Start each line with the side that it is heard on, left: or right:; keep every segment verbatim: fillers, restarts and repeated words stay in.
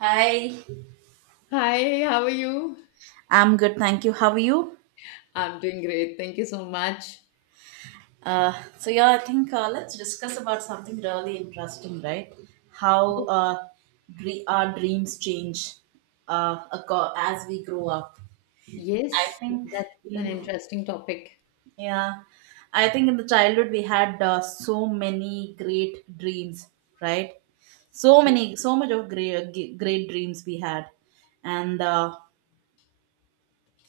right: Hi.
left: Hi, how are you?
right: I'm good, thank you. How are you?
left: I'm doing great. Thank you so much.
right: Uh, so yeah, I think uh, let's discuss about something really interesting, right? How uh, dre- our dreams change uh, aco- as we grow up. I
left: Yes,
right: think,
left: that's an
right: in,
left: interesting topic.
right: yeah, I think in the childhood we had uh, so many great dreams, right? So many, so much of great, great dreams we had, and uh,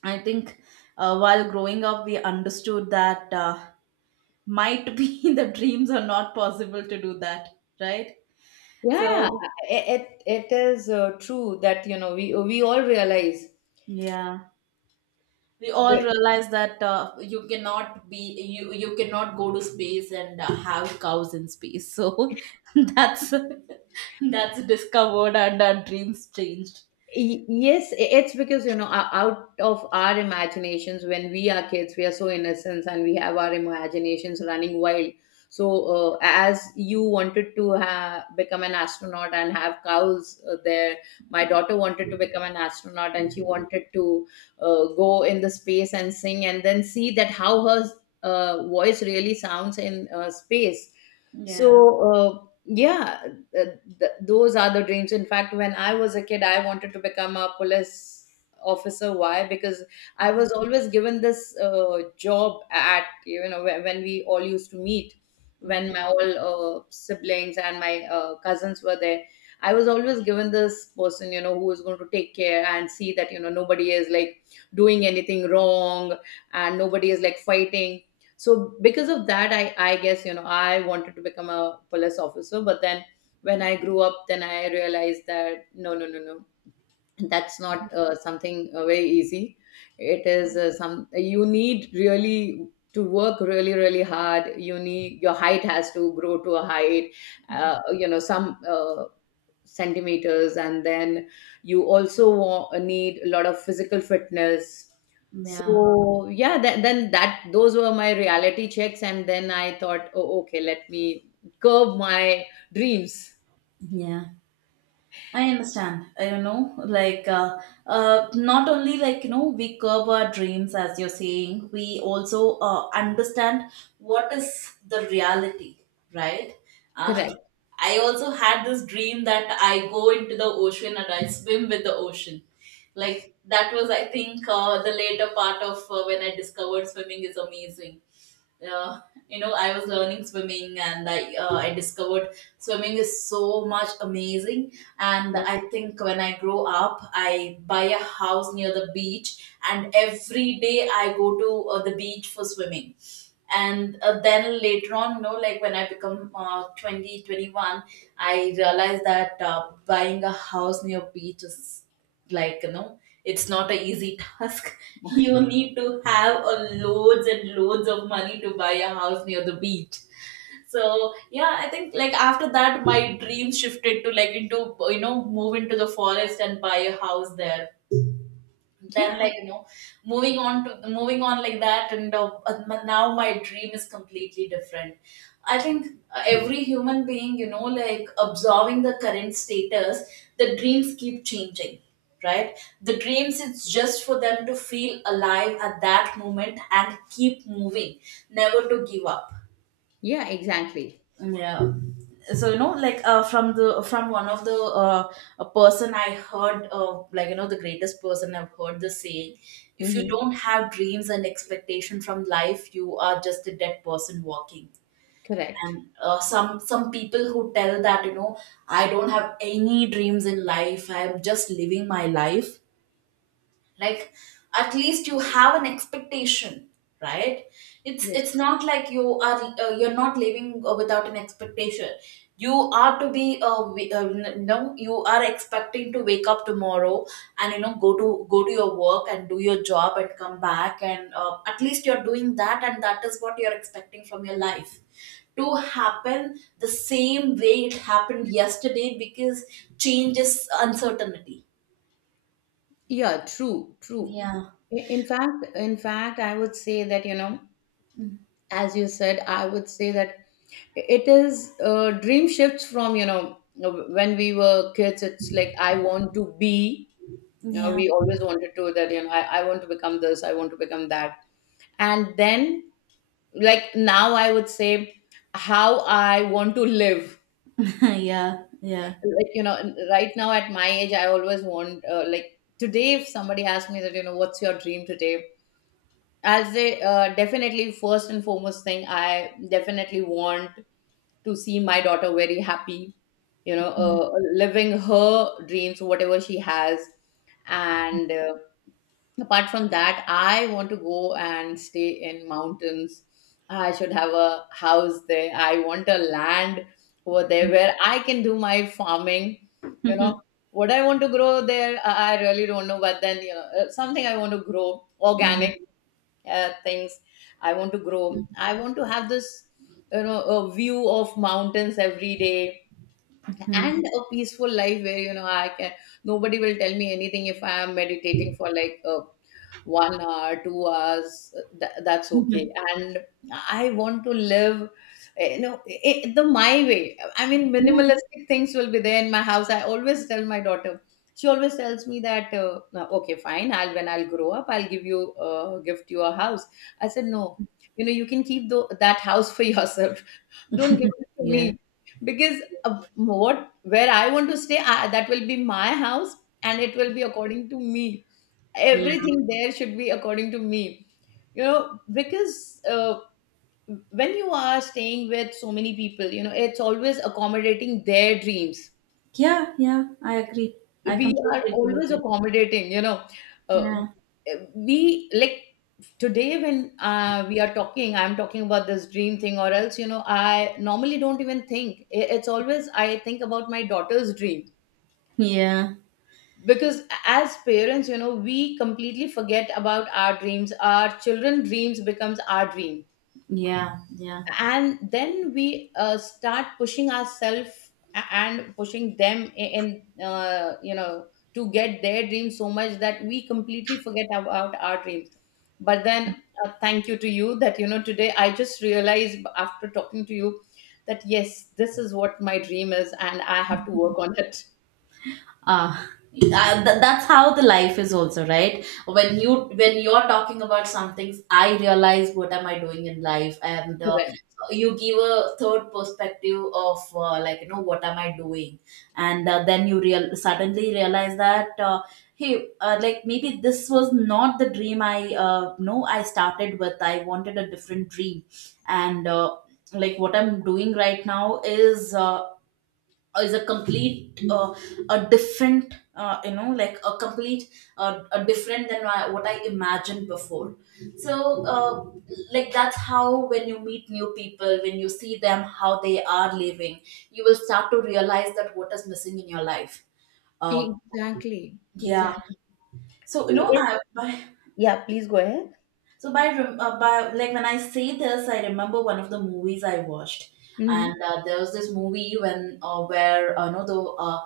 right: I think uh, while growing up we understood that. Uh, might be the dreams are not possible to do that, right?
left: Yeah,
right: So
left: it, it, it is uh, true that you know we we all realize.
right: yeah, we all realize that uh, you cannot be you you cannot go to space and uh, have cows in space. So that's that's discovered, and our dreams changed.
left: Y- yes i- it's because you know o- out of our imaginations when we are kids we are so innocent and we have our imaginations running wild. So, uh, as you wanted to ha- become an astronaut and have cows, uh, there, my daughter wanted to become an astronaut and she wanted to, uh, go in the space and sing and then see that how her, uh, voice really sounds in, uh, space.
right: Yeah.
left: So, uh, yeah, uh, th- those are the dreams. In fact, when I was a kid, I wanted to become a police officer. Why? Because I
right: Mhm.
left: was always given this, uh, job at, you know wh- when we all used to meet, when my
right: Yeah,
left: all, uh, siblings and my, uh, cousins were there, I was always given this person, you know who is going to take care and see that, you know nobody is like doing anything wrong and nobody is like fighting. So, because of that, i i guess, you know I wanted to become a police officer. But then, when I grew up, then I realized that, no, no, no, no, that's not, uh, something, uh, very easy. It is, uh, some, you need really to work really, really hard. You need, your height has to grow to a height, uh, you know some, uh, centimeters, and then you also wa- need a lot of physical fitness.
right: yeah,
left: So, yeah, that, then that those were my reality checks, and then I thought, oh, okay, let me curb my dreams.
right: yeah. I understand. I don't know, like uh, uh, not only, like, you know, we curb our dreams as you're saying, we also uh, understand what is the reality, right? Uh,
left: Correct.
right: I also had this dream that I go into the ocean and I swim with the ocean. Like that was, I think, uh, the later part of uh, when I discovered swimming is amazing. uh, you know, I was learning swimming and i uh, i discovered swimming is so much amazing. And I think when I grow up I buy a house near the beach, and every day I go to uh, the beach for swimming. And uh, then later on, no, like when I become uh, twenty twenty one, I realized that uh, buying a house near beach is, like, you know, it's not an easy task. You need to have a loads and loads of money to buy a house near the beach. So yeah, I think like after that my dream shifted to, like, into, you know, move into the forest and buy a house there.
left: Yeah,
right: Then, like, you know, moving on to moving on like that. And uh, uh, now my dream is completely different, I think. Uh, every human being, you know, like absorbing the current status, the dreams keep changing, right? The dreams, it's just for them to feel alive at that moment and keep moving, never to give up.
left: yeah, exactly.
right: Yeah. So, you know, like uh, from the from one of the uh, a person I heard, uh, like, you know, the greatest person, I've heard the saying: if you
left: Hmm.
right: don't have dreams and expectation from life, you are just a dead person walking.
left: Correct.
right: And uh, some some people who tell that, you know, I don't have any dreams in life, I'm just living my life. Like, at least you have an expectation, right? it's
left: Yes.
right: it's not like you are, uh, you're not living uh, without an expectation. You are to be uh, wi- uh, n- no you are expecting to wake up tomorrow, and you know, go to go to your work and do your job and come back, and uh, at least you're doing that, and that is what you're expecting from your life to happen the same way it happened yesterday, because change is uncertainty.
left: Yeah, true, true.
right: Yeah.
left: I- In fact, in fact, I would say that, you know, as you said, I would say that it is, uh, dream shifts from, you know, uh, when we were kids, it's like I want to be, you know,
right: Yeah.
left: we always wanted to that, you know, I, I want to become this, I want to become that. And then, like, now I would say how I want to live,
right: Yeah, yeah.
left: like, you know right now at my age, I always want, uh, like, today, if somebody asks me that, you know what's your dream today, I'll say, uh, definitely, first and foremost thing, I definitely want to see my daughter very happy, you know
right: Mhm.
left: uh, living her dreams, whatever she has, and, uh, apart from that, I want to go and stay in mountains. I should have a house there, I want a land over there where I can do my farming. You know
right: Mhm.
left: what I want to grow there, i I really don't know. But then, you know uh, something I want to grow
right: Yeah.
left: organic, uh, things I want to grow. I want to have this, you know a view of mountains every day,
right: Mhm.
left: and a peaceful life where, you know I can, nobody will tell me anything if I am meditating for like, uh, one hour, two hours, th- that's okay,
right: Mhm.
left: and I want to live. eh, you know I the My way, I mean,
right: Mhm.
left: minimalistic things will be there in my house. I always tell my daughter, she always tells me that, uh, "No, okay, fine, I'll when I'll grow up, I'll give you uh, gift you a house." I said, no, you know you can keep tho- that house for yourself. Don't give it to
right: Yeah,
left: me, because, uh, what where I want to stay, I, that will be my house, and it will be according to me.
right: yeah,
left: Everything there should be according to me, you know because, uh, when you are staying with so many people, you know it's always accommodating their dreams.
right: yeah, yeah. I agree. I
left: We are
right: completely agree with
left: always
right: that.
left: accommodating, you know uh,
right: Yeah,
left: we like today, when, uh, we are talking, I'm talking about this dream thing, or else, you know I normally don't even think, I- it's always I think about my daughter's dream.
right: yeah,
left: Because as parents, you know we completely forget about our dreams. Our children dreams becomes our dream,
right: yeah, yeah.
left: and then we, uh, start pushing ourselves and pushing them, i- in, uh, you know to get their dreams, so much that we completely forget about our dreams. But then, uh, thank you to you that, you know today I just realized after talking to you that yes, this is what my dream is, and I have to work on it.
right: uh, uh, th- that's how the life is also, right? When you when you're talking about some things, I realize what am I doing in life. And uh,
left: Right.
right: you give a third perspective of, uh, like, you know, what am I doing. And uh, then you real suddenly realize that, uh, hey, uh, like, maybe this was not the dream i uh, know I started with. I wanted a different dream. And uh, like what I'm doing right now is uh, uh, is a complete, uh, a different, uh, you know, like a complete, uh, a different than wha- what I imagined before. So uh, like that's how when you meet new people, when you see them how they are living, you will start to realize that what is missing in your life. uh,
left: Exactly.
right: yeah. So, you know,
left: Exactly.
right: I...
left: Yeah, please go ahead.
right: So by rem- uh, by, like, when I say this, I remember one of the movies I watched. And
left: Hmm.
right: uh, there was this movie when uh, where uh, no, the uh,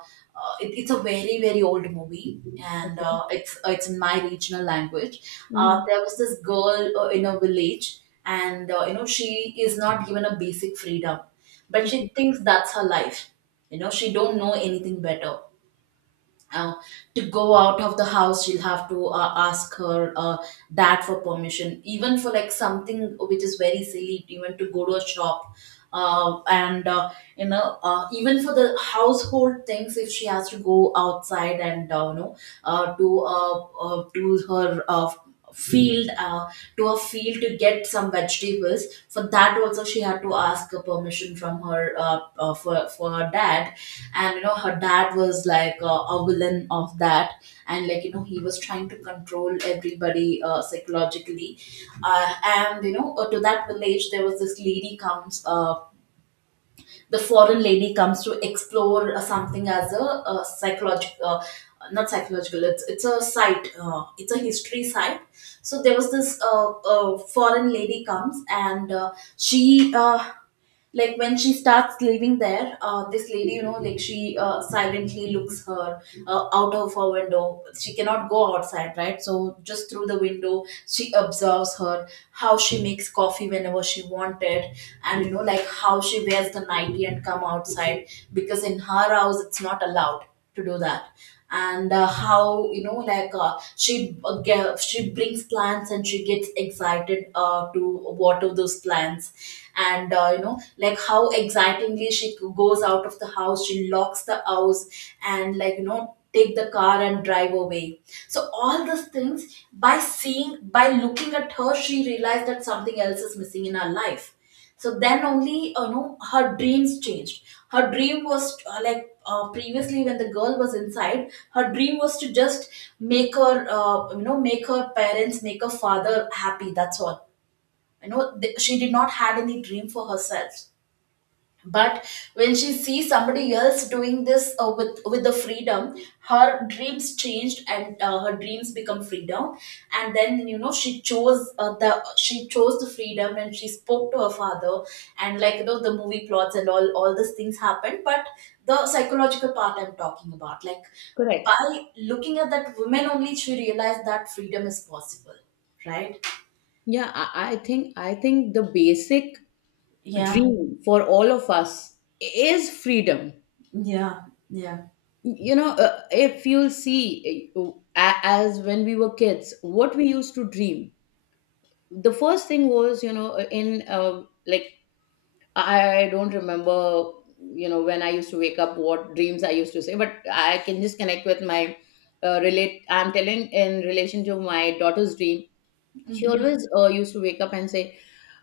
right: uh, it, it's a very, very old movie, and
left: Okay.
right: uh, it's uh, it's in my regional language. Uh,
left: Hmm.
right: there was this girl uh, in a village, and uh, you know, she is not given a basic freedom, but she
left: Okay.
right: thinks that's her life. You know, she don't know anything better. uh, to go out of the house, she'll have to uh, ask her uh, dad for permission, even for, like, something which is very silly, even to go to a shop, uh, and uh, you know, uh, even for the household things, if she has to go outside, and uh, you know, uh, to uh, uh, to her uh, field uh, to a field to get some vegetables, for that also she had to ask a permission from her uh, uh, for, for her dad. And you know, her dad was like uh, a villain of that, and, like, you know, he was trying to control everybody, uh, psychologically. Uh, and you know, uh, to that village there was this lady comes, uh, the foreign lady comes to explore uh, something as a, uh psychological, uh, not psychological, it's it's a site, uh, it's a history site. So there was this uh, uh, foreign lady comes, and uh, she uh, like when she starts living there, uh, this lady, you know, like she uh, silently looks her, uh, out of her window. She cannot go outside, right? So just through the window she observes her how she makes coffee whenever she wanted, and you know, like how she wears the nightie and come outside, because in her house it's not allowed to do that. And uh, how, you know, like uh, she uh, ge- she brings plants and she gets excited uh, to water those plants, and uh, you know, like how excitingly she goes out of the house, she locks the house, and, like, you know, take the car and drive away. So all those things, by seeing, by looking at her, she realized that something else is missing in her life. So then only, uh, you know, her dreams changed. Her dream was, uh, like, uh, previously when the girl was inside, her dream was to just make her uh, you know make her parents make her father happy, that's all. You know, th- she did not had any dream for herself. But when she sees somebody else doing this uh, with with the freedom, her dreams changed, and uh, her dreams become freedom. And then, you know, she chose uh, the she chose the freedom and she spoke to her father. And, like, you know, the movie plots and all, all these things happened. But the psychological part I'm talking about, like,
left: Correct.
right: by looking at that woman only, she realized that freedom is possible, right?
left: Yeah, I, I think I think the basic
right: Yeah.
left: dream for all of us is freedom.
right: Yeah. Yeah.
left: You know, uh, if you'll see, uh, a- as when we were kids, what we used to dream. The first thing was, you know, in uh, like I don't remember, you know, when I used to wake up, what dreams I used to say, but I can just connect with my, uh, relate. I'm telling in relation to my daughter's dream. She
right: Mhm.
left: always, uh, used to wake up and say,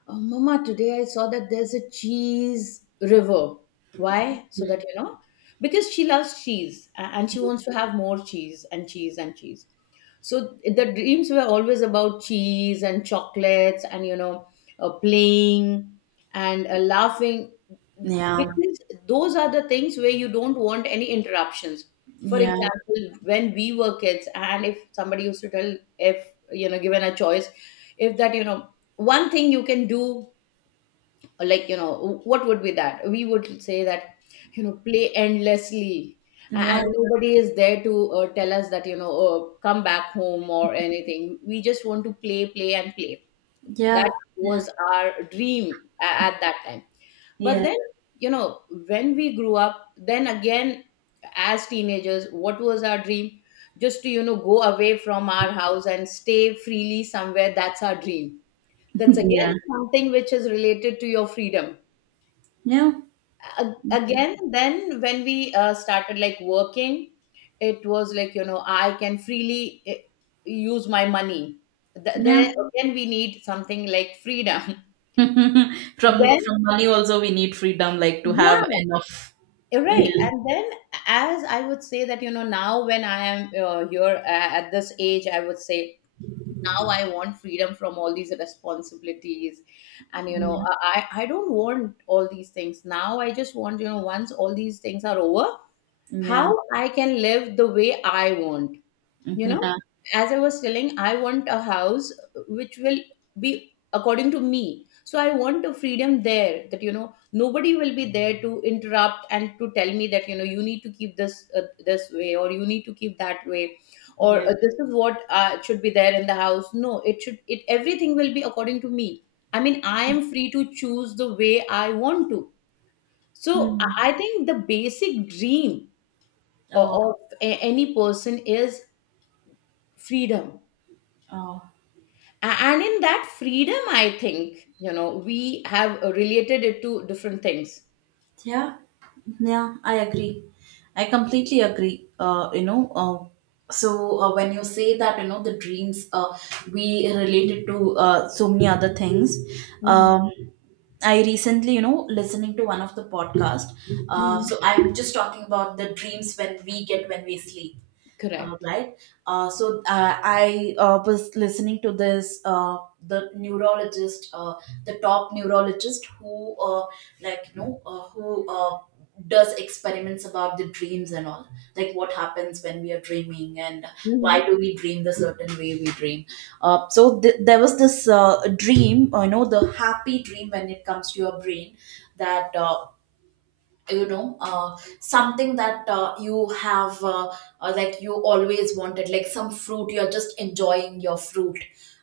left: Oh, Mama, today I saw that there's a cheese river. Why? So that, you know, because she loves cheese a- and she wants to have more cheese and cheese and cheese. So the dreams were always about cheese and chocolates and, you know, uh, playing and, uh, laughing,
right: Yeah,
left: because those are the things where you don't want any interruptions. For
right: yeah,
left: example, when we were kids, and if somebody used to tell, if, you know, given a choice, if that, you know one thing you can do, like, you know what would be that, we would say that, you know play endlessly, a-
right: yeah,
left: and nobody is there to, uh, tell us that, you know uh, come back home or anything. We just want to play, play, and play. That
right: yeah, yeah,
left: was our dream a- at that time. But
right: yeah,
left: then, you know when we grew up, then again as teenagers, what was our dream? Just to, you know go away from our house and stay freely somewhere, that's our dream. That's
right: yeah,
left: again something which is related to your freedom.
right: yeah,
left: A-
right: okay,
left: Again, then when we, uh, started like working, it was like, you know, I can freely, eh, use my money. Th-
right: yeah.
left: There again, we need something like freedom.
right: From
left: Then,
right: from money also we need freedom, like to have
left: yeah,
right: enough.
left: you're right.
right: Yeah,
left: And then, as I would say that, you know now when I am, uh, here, uh, at this age, I would say, now I want freedom from all these responsibilities. And, you
right: yeah,
left: know i i don't want all these things now, I just want, you know once all these things are over, how
right: yeah,
left: I can live the way I want, you
right: mhm,
left: know
right: yeah,
left: as I was telling, I want a house which will be according to me. So I want a freedom there, that, you know nobody will be there to interrupt and to tell me that, you know you need to keep this uh, this way, or you need to keep that way,
right: yeah.
left: or, uh, this is what, uh, should be there in the house. No, it should it everything will be according to me. I mean, I am free to choose the way I want to. So i
right: Hmm.
left: I think the basic dream
right: Oh,
left: o- of a- any person is freedom.
right: oh,
left: A- and in that freedom, I think, you know we have related it to different things.
right: yeah, yeah. I agree. I completely agree. Uh, you know, uh, so, uh, when you say that, you know, the dreams, uh, we relate it to uh, so many other things.
left: Mhm.
right: Um, I recently, you know, listening to one of the podcast. Uh,
left: Mhm.
right: so I am just talking about the dreams when we get when we sleep, uh,
left: Correct.
right: right? Uh, so uh, I uh, was listening to this, uh, the neurologist, uh, the top neurologist who, uh, like, you know, uh, who uh, does experiments about the dreams and all, like what happens when we are dreaming and why do
left: Mhm.
right: we dream the certain way we dream. Uh, so th- there was this uh, dream, you know, the happy dream when it comes to your brain, that. Uh, you know, uh, something that, uh, you have, uh, uh, like you always wanted, like some fruit, you're just enjoying your fruit.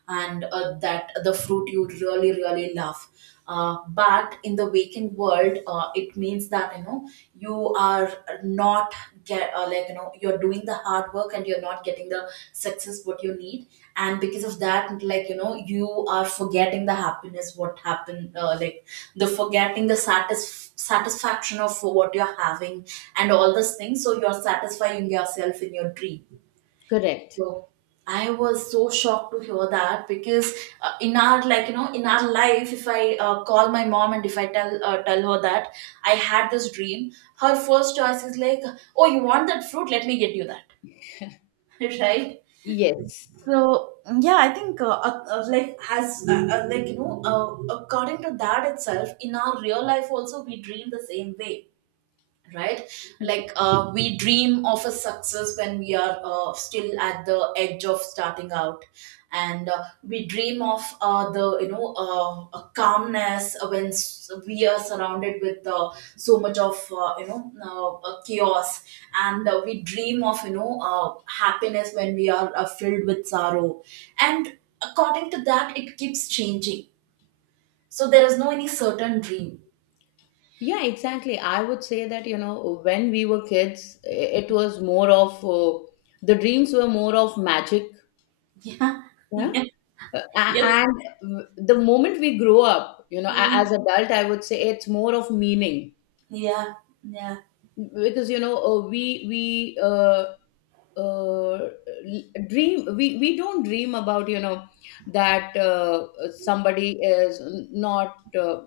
right: And uh, that, the fruit you really, really love. Uh, but in the waking world, uh, it means that, you know, you are not get uh, like, you know, you're doing the hard work and you're not getting the success what you need. And because of that, like, you know, you are forgetting the happiness what happened, uh, like the forgetting the satisf- satisfaction of what you're having, and all those things, so you're satisfying yourself in your dream.
left: Correct.
right: So I was so shocked to hear that, because uh, in our, like, you know, in our life, if I uh, call my mom and if I tell uh, tell her that I had this dream, her first choice is like, "Oh, you want that fruit? Let me get you that." Right?
left: Yes.
right: So yeah, I think uh, uh, uh, like as uh, uh, like you know uh, according to that itself, in our real life also we dream the same way, right? Like, uh, we dream of a success when we are uh, still at the edge of starting out, and uh, we dream of uh, the you know uh, a calmness when s- we are surrounded with uh, so much of uh, you know uh, uh, chaos, and uh, we dream of you know uh, happiness when we are uh, filled with sorrow, and according to that it keeps changing. So there is no any certain dream.
left: Yeah, exactly. I would say that, you know, when we were kids, i- it was more of uh, the dreams were more of magic.
right: Yeah.
left: Yeah.
right: Yeah.
left: Uh, a-
right: Yes.
left: And w- the moment we grow up, you know,
right: Yeah.
left: a- as adult, I would say it's more of meaning
right: Yeah, yeah.
left: because, you know, uh, we we uh, uh, dream we, we don't dream about, you know, that uh, somebody is not uh,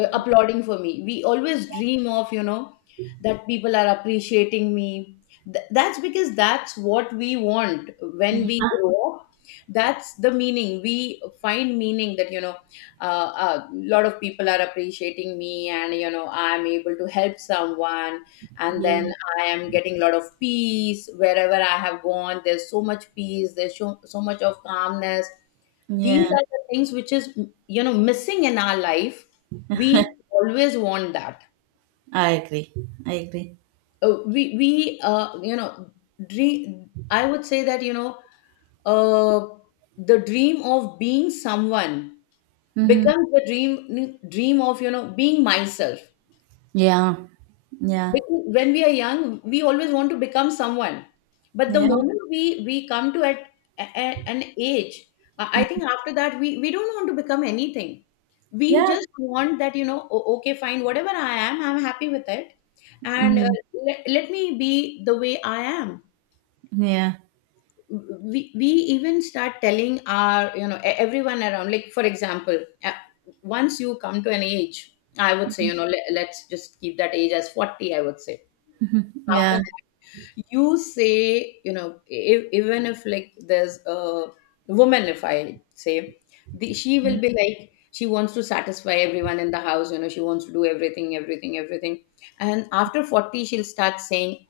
left: uh, applauding for me. We always dream, of you know, that people are appreciating me. Th- that's because that's what we want when we
right: Yeah,
left: grow up. That's the meaning. We find meaning that, you know, uh, a lot of people are appreciating me, and you know, I'm able to help someone. And then
right: yeah,
left: I am getting a lot of peace. Wherever I have gone, there's so much peace, there's so, so much of calmness. These
right: yeah.
left: are the things which is, you know, missing in our life. We always want that.
right: I agree. I agree.
left: Uh, we we uh, You know, dream, I would say that, you know, uh, the dream of being someone
right: Mm-hmm.
left: becomes the dream dream of, you know, being myself.
right: Yeah, yeah,
left: Because when we are young, we always want to become someone, but the
right: yeah.
left: moment we we come to at a- a- an age, i I think
right: Mhm.
left: after that we we don't want to become anything. We
right: Yeah.
left: just want that, you know, o- okay fine, whatever I am, I'm happy with it. And uh,
right: Mm.
left: let, let me be the way I am.
right: Yeah,
left: We, we even start telling our, you know, e- everyone around, like for example, uh, once you come to an age, I would say, you know, let, let's just keep that age as forty, I would say. After
right: yeah.
left: that you say, you know, e- e-, even if like there's a woman, if I say the, she will be like she wants to satisfy everyone in the house, you know, she wants to do everything everything everything. And after forty she'll start saying,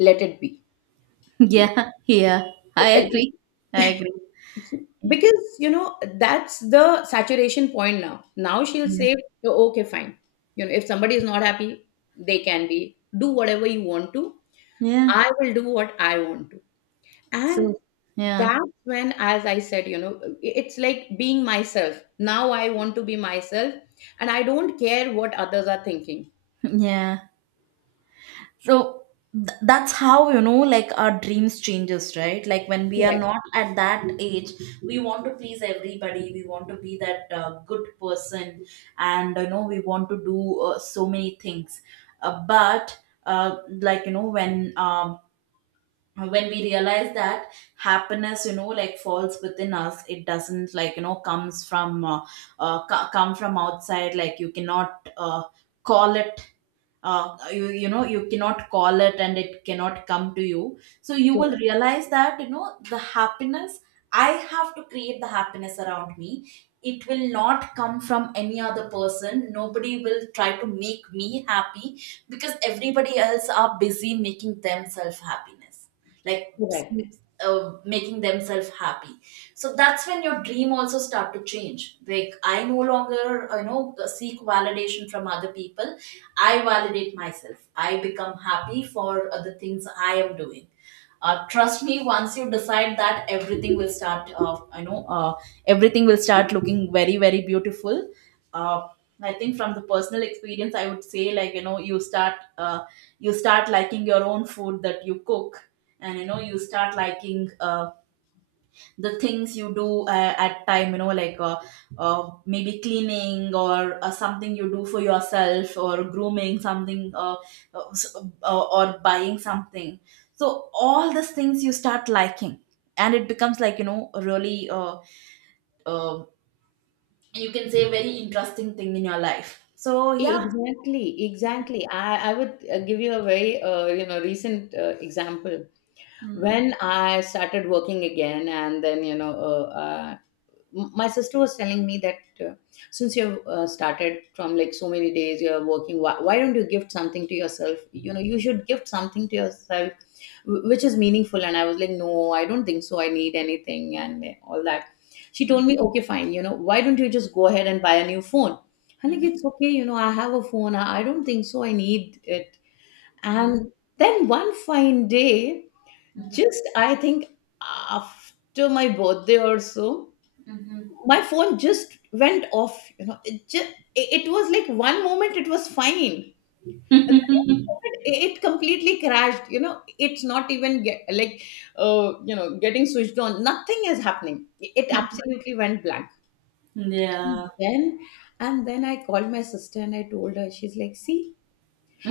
left: let it be, you know.
right: Yeah, yeah. I agree. I agree.
left: Because, you know, that's the saturation point. Now now she'll
right: Yeah.
left: say, "Oh, okay fine, you know, if somebody is not happy, they can be, do whatever you want to,
right: Yeah.
left: I will do what I want to." And
right: So, yeah,
left: that's when, as I said, you know, it's like being myself. Now I want to be myself, and I don't care what others are thinking.
right: yeah. So th- that's how, you know like, our dreams changes, right? Like, when we are
left: Correct,
right: not at that age, we want to please everybody, we want to be that uh, good person, and you know we want to do uh, so many things, uh, but uh, like, you know when um when we realize that happiness, you know like, falls within us, it doesn't, like, you know comes from uh, uh, co- come from outside. Like, you cannot uh, call it. Uh, you, you know you cannot call it, and it cannot come to you, so you will
left: correct,
right: realize that, you know the happiness, I have to create the happiness around me. It will not come from any other person. Nobody will try to make me happy, because everybody else are busy making themselves happiness, like,
left: correct.
right: uh, making themselves happy. So that's when your dream also start to change. Like, I no longer, you know seek validation from other people. I validate myself. I become happy for uh, the things I am doing. Uh, trust me, once you decide that, everything will start. Uh, I know, uh, everything will start looking very, very beautiful. Uh, I think from the personal experience, I would say, like, you know you start uh, you start liking your own food that you cook, and, you know you start liking. Uh, the things you do uh, at time, you know like, uh, uh, maybe cleaning, or uh, something you do for yourself, or grooming something, uh, uh, s- uh, or buying something. So all these things you start liking, and it becomes, like, you know a really, uh, uh, you can say, very interesting thing in your life. So
left: E-
right: yeah.
left: Exactly, exactly. I, I would uh, give you a very, uh, you know, recent uh, example. When I started working again, and then, you know, uh, uh, m- my sister was telling me that uh, since you've uh, started from like so many days, you're working. Why, why don't you gift something to yourself? You know, you should gift something to yourself wh- which is meaningful. And I was like, no, I don't think so I need anything and eh, all that. She told me, okay, fine. You know, why don't you just go ahead and buy a new phone? I'm like,
right: Mm,
left: it's okay. You know, I have a phone. I I don't think so I need it.
right: mm, mhm,
left: And then one fine day, just, I think, after my birthday or so, my phone just went off. You know, it just, it it was like one moment it was fine,
right: mm,
left: and
right: mhm,
left: that
right: mhm.
left: moment it it completely crashed. You know, it's not even get, like, uh, you know, getting switched on. Nothing is happening. It absolutely went blank.
right: Yeah.
left: Then, and then I called my sister and I told her. She's like, "See,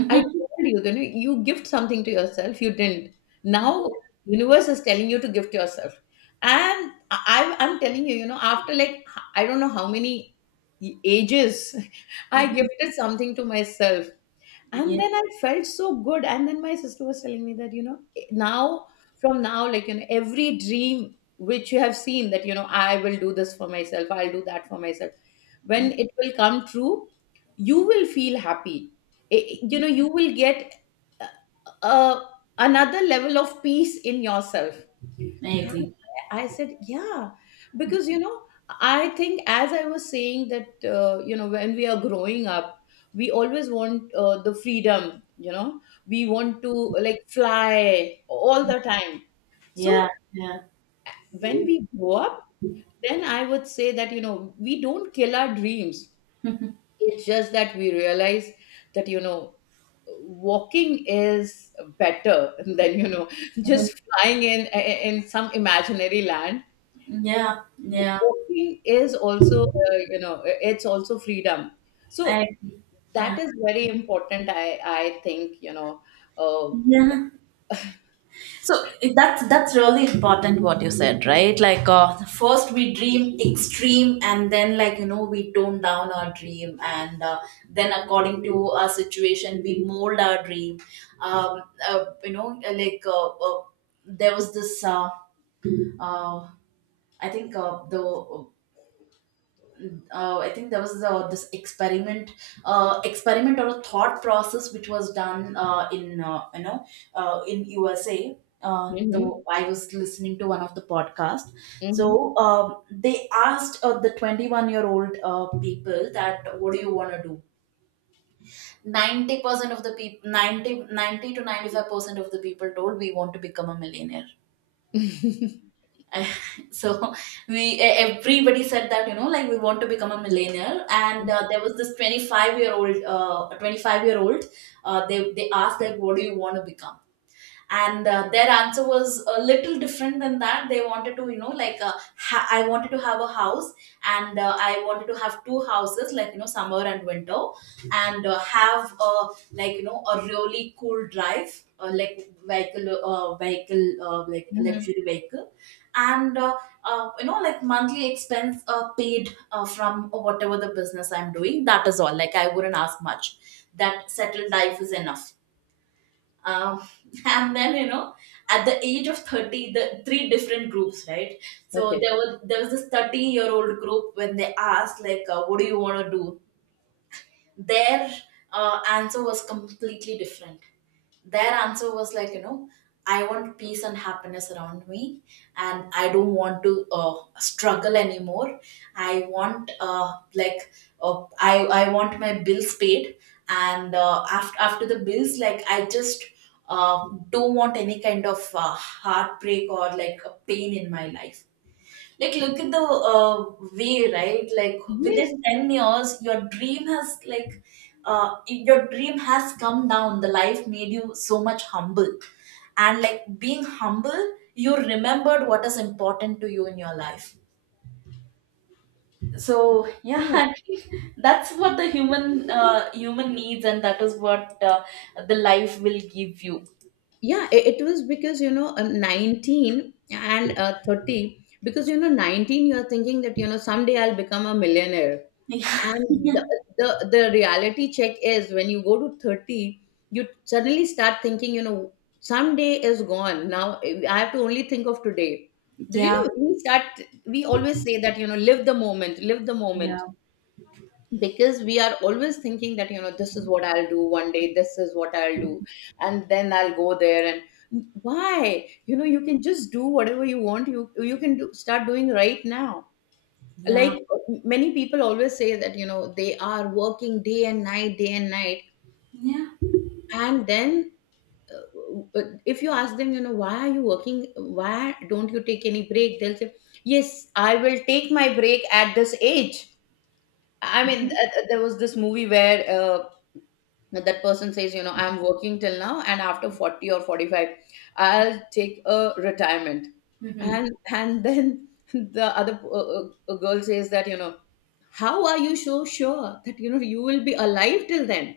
left: I told you, you know, you gift something to yourself, you didn't. Now, universe is telling you to gift yourself." And I, I'm telling you, you know, after like, I don't know how many ages, I
right: Mhm.
left: gifted something to myself. And
right: Yeah.
left: then I felt so good, and then my sister was telling me that, you know, eh, now, from now, like, you know, every dream which you have seen, that, you know, I will do this for myself, I'll do that for myself, when it will come true, you will feel happy. I- you know, you will get uh, uh, another level of peace in yourself.
right: I
left: And
right: agree.
left: I said, yeah, because you know, I think as I was saying that, uh, you know, when we are growing up, we always want uh, the freedom, you know, we want to like fly all the time.
right: Yeah.
left: So
right: Yeah.
left: when we grow up, then I would say that, you know, we don't kill our dreams. It's just that we realize that, you know, walking is better than, you know,
right: Mhm.
left: just flying in in some imaginary land.
right: Yeah,
left: W-
right: yeah,
left: walking is also uh, you know, i- it's also freedom.
right: I
left: So
right: agree.
left: that
right: Yeah,
left: is very important. i I think, you know, uh,
right: yeah. So it- that's that's really important what you said, right? Like, uh, first we dream extreme, and then, like, you know we tone down our dream, and uh, then according to our situation we mold our dream. Um, uh, you know, like, uh, uh, there was this. Uh, uh, I think, uh, the uh, I think there was uh, this experiment, uh, experiment or a thought process which was done uh, in uh, you know uh, in U S A. Uh, though
left: hmm,
right: I was listening to one of the podcast,
left: hmm.
right: so um, they asked uh, the twenty-one year old uh, people that what do you want to do. Ninety percent of the people, ninety, ninety to ninety-five percent of the people told we want to become a millionaire. So we e- everybody said that, you know like, we want to become a millionaire. And uh, there was this twenty-five year old, uh, twenty-five year old, uh, they they asked like, what do you want to become? And uh, their answer was a little different than that. They wanted to, you know like, uh, ha- I wanted to have a house, and uh, I wanted to have two houses, like, you know summer and winter, and uh, have a like, you know a really cool drive, uh, like, vehicle, uh, vehicle, uh, like,
left: Mhm.
right: luxury vehicle, and uh, uh, you know like, monthly expense, uh, paid, uh, from whatever the business I'm doing. That is all, like, I wouldn't ask much. That settled life is enough. um, and then, you know at the age of thirty, the three different groups, right? So
left: Okay.
right: there was there was this thirty year old group. When they asked, like, uh, what do you want to do, their uh, answer was completely different. Their answer was like, you know I want peace and happiness around me, and I don't want to uh, struggle anymore. I want, uh, like, uh, i i want my bills paid. And uh, after after the bills, like, I just uh, don't want any kind of uh, heartbreak or like a pain in my life. Like, look at the uh, way, right? Like, within
left: Yes,
right: ten years, your dream has, like, uh, your dream has come down. The life made you so much humble. And, like, being humble, you remembered what is important to you in your life. So, yeah,
left: true.
right: I think that's what the human uh, human needs, and that is what uh, the life will give you.
left: Yeah, i- it was because, you know, uh, nineteen and uh, thirty, because, you know, nineteen, you're thinking that, you know, someday I'll become a millionaire.
right: Yeah.
left: And the, the the reality check is when you go to thirty, you suddenly start thinking, you know, someday is gone. Now I have to only think of today. Do You
right: Yeah.
left: know, we start, we always say that, you know, live the moment, live the moment.
right: Yeah.
left: Because we are always thinking that, you know, this is what I'll do one day, this is what I'll do, and then I'll go there and why? You know, you can just do whatever you want. You you can do, start doing right now,
right: Yeah.
left: like many people always say that, you know, they are working day and night, day and night.
right: Yeah.
left: And then uh, uh, if you ask them, you know, why are you working, why don't you take any break, they'll say, yes, I will take my break at this age. I mean, uh, uh, there was this movie where uh, now that person says, you know, I'm working till now, and after forty or forty-five I'll take a retirement.
right: Mhm.
left: and and then the other uh, uh, girl says that, you know, how are you so sure that, you know, you will be alive till then?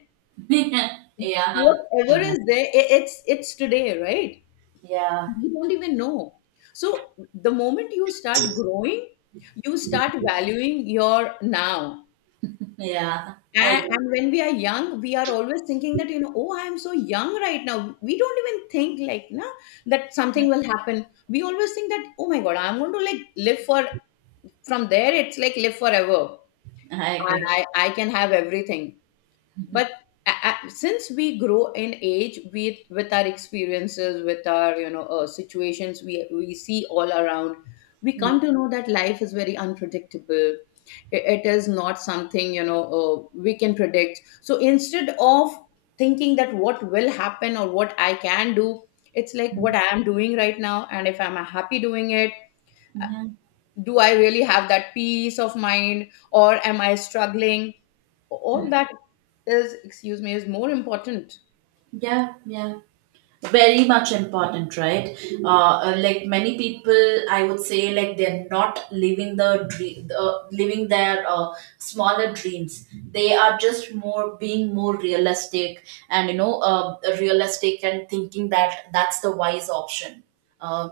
right: Yeah. Yeah.
left: Whatever is there, i- it's it's today, right?
right: Yeah,
left: We don't even know. So the moment you start growing, you start valuing your now.
right: yeah, I
left: And,
right: agree.
left: and when we are young, we are always thinking that, you know, oh, I am so young right now. We don't even think like, you, that
right: Yeah,
left: something will happen. We always think that, oh my God, I'm going to like live for, from there, it's like live forever.
right: I
left: And
right: agree.
left: I, I can have everything. But a- a- since we grow in age, with with our experiences, with our, you know, uh, situations, we we see all around, we come
right: Mm.
left: to know that life is very unpredictable. I- it is not something, you know, uh, we can predict. So instead of thinking that what will happen or what I can do, it's like what I am doing right now, and if I'm happy doing it,
right: Yeah,
left: do I really have that peace of mind or am I struggling, all that is, excuse me, is more important.
right: yeah, yeah. Very much important, right? Uh, uh, like many people, I would say, like, they're not living the dream, uh, living their uh, smaller dreams. They are just, more, being more realistic, and, you know, uh, realistic and thinking that that's the wise option. Uh,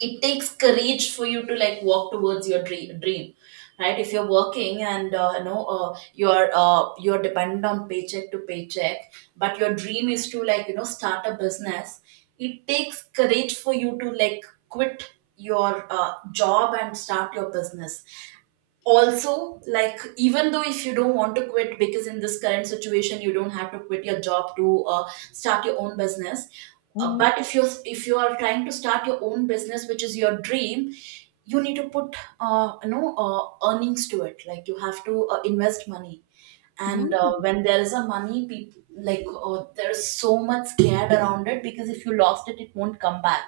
right: it takes courage for you to, like, walk towards your dream, dream Right? If you're working and, uh, you know uh, you're uh, you're dependent on paycheck to paycheck, but your dream is to, like, you know start a business, it takes courage for you to, like, quit your uh, job and start your business. Also, like, even though if you don't want to quit, because in this current situation you don't have to quit your job to uh, start your own business. Uh,
left: Mhm.
right: but if you if you are trying to start your own business which is your dream, you need to put, uh, you know uh, earnings to it. Like, you have to uh, invest money.
left: Yeah,
right: And uh, when there is a money, people, like, uh, there's so much scared around it, because if you lost it it won't come back,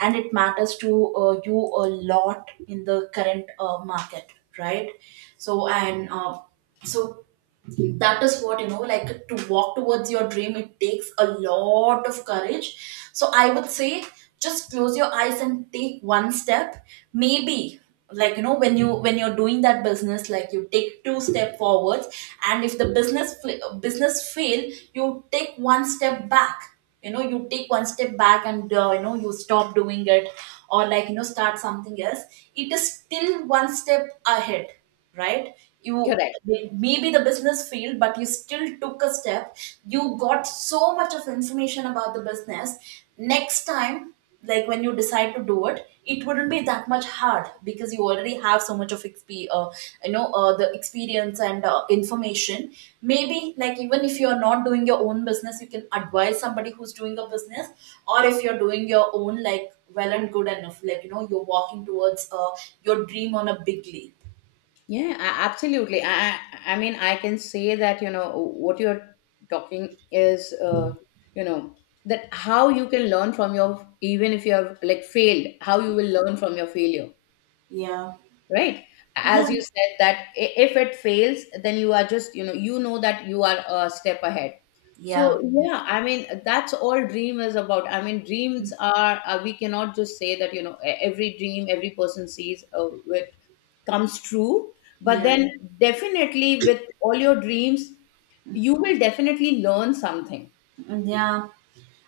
right: and it matters to, uh, you a lot in the current uh, market, right? So and uh, so, that is what, you know like, to walk towards your dream it takes a lot of courage. So I would say, just close your eyes and take one step. Maybe, like, you know when you when you're doing that business, like, you take two step forwards, and if the business fl- business fail, you take one step back. You know you take one step back, and uh, you know you stop doing it, or, like, you know start something else. It is still one step ahead, right? You—
left: correct.
right: maybe the business field, but you still took a step. You got so much of information about the business. Next time, like, when you decide to do it it wouldn't be that much hard because you already have so much of exp uh, you know uh, the experience and uh, information. Maybe, like, even if you're not doing your own business, you can advise somebody who's doing a business, or if you're doing your own, like, well and good enough, like, you know you're walking towards uh, your dream on a big leap.
left: Yeah, a- absolutely. I i I mean, I can say that, you know, what you're talking is, uh, you know, that how you can learn from your, even if you have like failed, how you will learn from your failure,
right: Yeah.
left: right? As you
right: Yeah.
left: said that, i- if it fails, then you are just, you know, you know that you are a step ahead. So
right: Yeah.
left: yeah, I mean, that's all dream is about. I mean, dreams are, uh, we cannot just say that, you know, e- every dream every person sees uh, it comes true. But
right: Yeah.
left: then, definitely, with all your dreams, you will definitely learn something,
right: Yeah.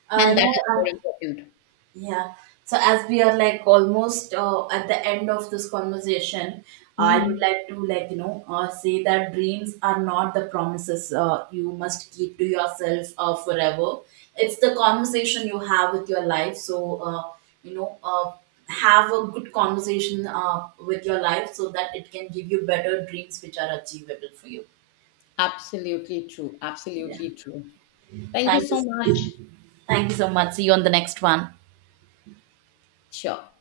right: Uh,
left: and that
right: no,
left: is
right: uh,
left: more important.
right: yeah. So as we are, like, almost uh, at the end of this conversation, I would
left: Mhm.
right: like to, like, you know uh, say that dreams are not the promises uh, you must keep to yourself uh, forever. It's the conversation you have with your life. So uh, you know uh, have a good conversation uh, with your life, so that it can give you better dreams which are achievable for you.
left: Absolutely true,
right: Yeah.
left: absolutely true. Thank you
right: Thank you.
left: so
right: so
left: much.
right: Thank you so much. See you on the next one.
left: Sure.